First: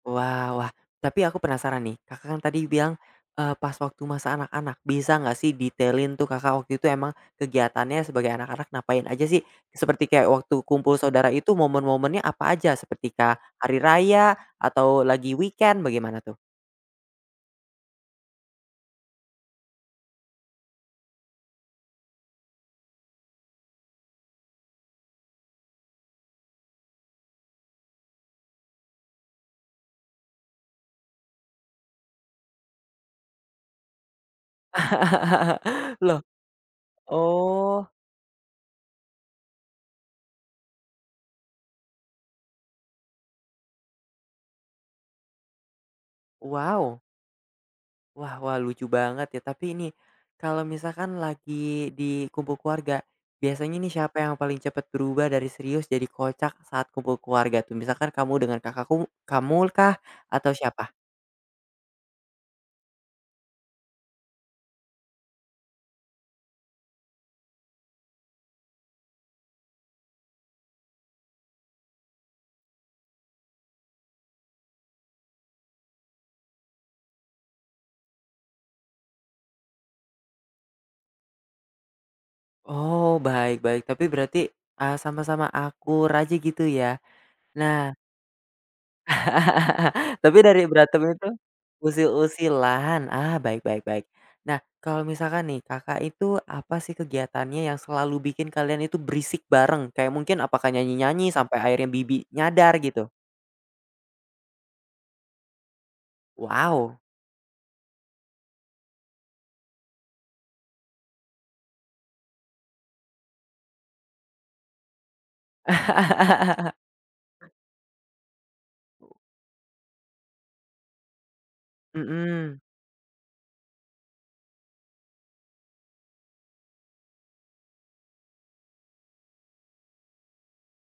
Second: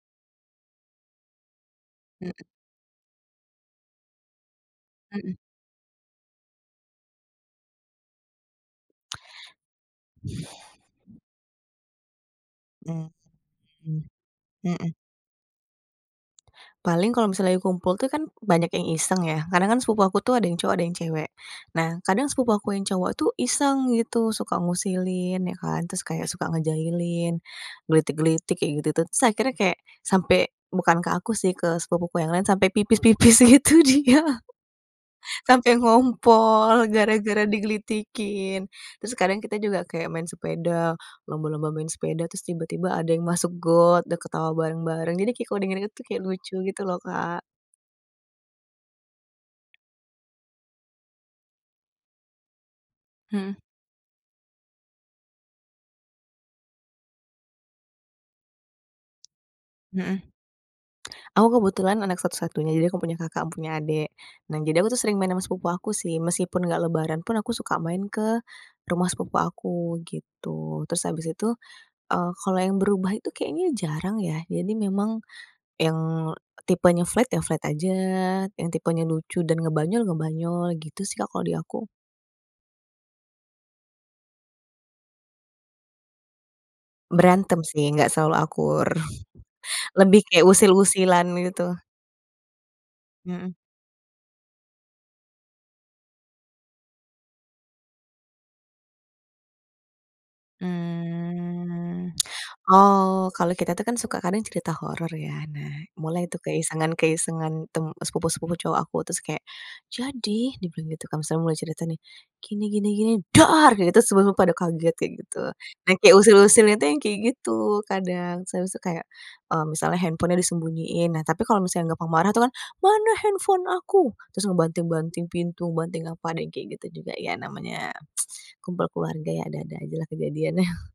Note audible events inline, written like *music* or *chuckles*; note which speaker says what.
Speaker 1: Wah wah, tapi aku penasaran nih, Kakak, kan
Speaker 2: Mhm.
Speaker 1: tadi bilang, eee, pas waktu masa anak-anak bisa
Speaker 2: Mhm.
Speaker 1: enggak sih detailin tuh, Kakak, waktu itu emang kegiatannya sebagai anak-anak ngapain aja sih? Seperti kayak waktu kumpul saudara itu momen-momennya apa aja
Speaker 2: Mhm,
Speaker 1: seperti kah, hari
Speaker 2: mmm,
Speaker 1: Raya
Speaker 2: mhm.
Speaker 1: atau lagi weekend bagaimana tuh?
Speaker 2: Paling kalau misalnya kumpul tuh kan banyak yang iseng ya kadang kan sepupu aku tuh ada yang cowok ada yang cewek. Nah, kadang sepupu aku yang cowok tuh iseng gitu suka ngusilin ya kan terus kayak suka ngejailin, gelitik-gelitik, kayak gitu tuh terus akhirnya kayak sampai bukan ke aku sih ke sepupuku yang lain sampai pipis-pipis gitu dia, sampai
Speaker 1: *laughs* Loh.
Speaker 2: ngompol gara-gara
Speaker 1: Oh.
Speaker 2: digelitikin, terus kadang kita juga kayak main sepeda, lomba-lomba main sepeda terus tiba-tiba ada yang masuk got udah ketawa bareng-bareng jadi kayak kalo di inget-inget itu kayak lucu gitu loh,
Speaker 1: Wow.
Speaker 2: Kak.
Speaker 1: Wah wah, lucu banget ya tapi ini, kalau misalkan lagi di kumpul keluarga,
Speaker 2: Mhm.
Speaker 1: biasanya nih siapa yang paling cepat berubah dari serius jadi kocak saat kumpul keluarga tuh? Misalkan kamu dengan kakak ku kamu kah
Speaker 2: Mhm.
Speaker 1: atau siapa?
Speaker 2: Aku kebetulan anak satu-satunya jadi ga punya kakak, gak punya adik. Nah, jadi aku sering main sama sepupu aku sih meskipun gak Lebaran pun aku suka main ke, rumah sepupu aku gitu, terus habis itu, eee, kalau yang berubah itu kayaknya jarang ya jadi memang, yang tipenya flat ya, flat aja yang tipenya lucu dan ngebanyol-ngebanyol gitu sih, Kak, kalau di aku.
Speaker 1: Oh, baik baik, tapi berarti, eee, sama-sama akur aja gitu ya?
Speaker 2: Berantem sih
Speaker 1: Nah.
Speaker 2: gak selalu akur, *chuckles*
Speaker 1: *laughs*
Speaker 2: lebih
Speaker 1: Tapi
Speaker 2: kayak
Speaker 1: dari berantem
Speaker 2: usil-usilan
Speaker 1: itu
Speaker 2: gitu.
Speaker 1: usil-usilan, ah,
Speaker 2: Mhm.
Speaker 1: baik baik baik. Nah, kalau misalkan nih, Kakak, itu apa sih kegiatannya yang selalu bikin kalian itu berisik bareng, kayak mungkin apakah nyanyi-nyanyi sampai akhirnya
Speaker 2: Mmm,
Speaker 1: bibi
Speaker 2: *tsk*
Speaker 1: nyadar gitu?
Speaker 2: oh kalau kita tuh kan suka karena cerita horor ya. Nah, mulai itu
Speaker 1: Waw.
Speaker 2: keisengan-keisengan tem sepupu-sepupu cowok aku terus kayak jadi dibilang gitu kan misalnya mulai cerita nih, gini gini gini dar gitu semua pada kaget kayak gitu, yang kayak usil-usilnya
Speaker 1: *laughs*
Speaker 2: itu yang kayak gitu kadang, terus tuh kayak, mmm, misalnya handphonenya disembunyiin. Nah, tapi kalau misalnya gampang marah tuh kan,
Speaker 1: Mhm.
Speaker 2: "Mana handphone aku?" Terus ngebanting-banting pintu banting apa deh kayak gitu juga ya namanya *tsk* kumpul keluarga ya ada-ada aja lah kejadiannya. *chuckles*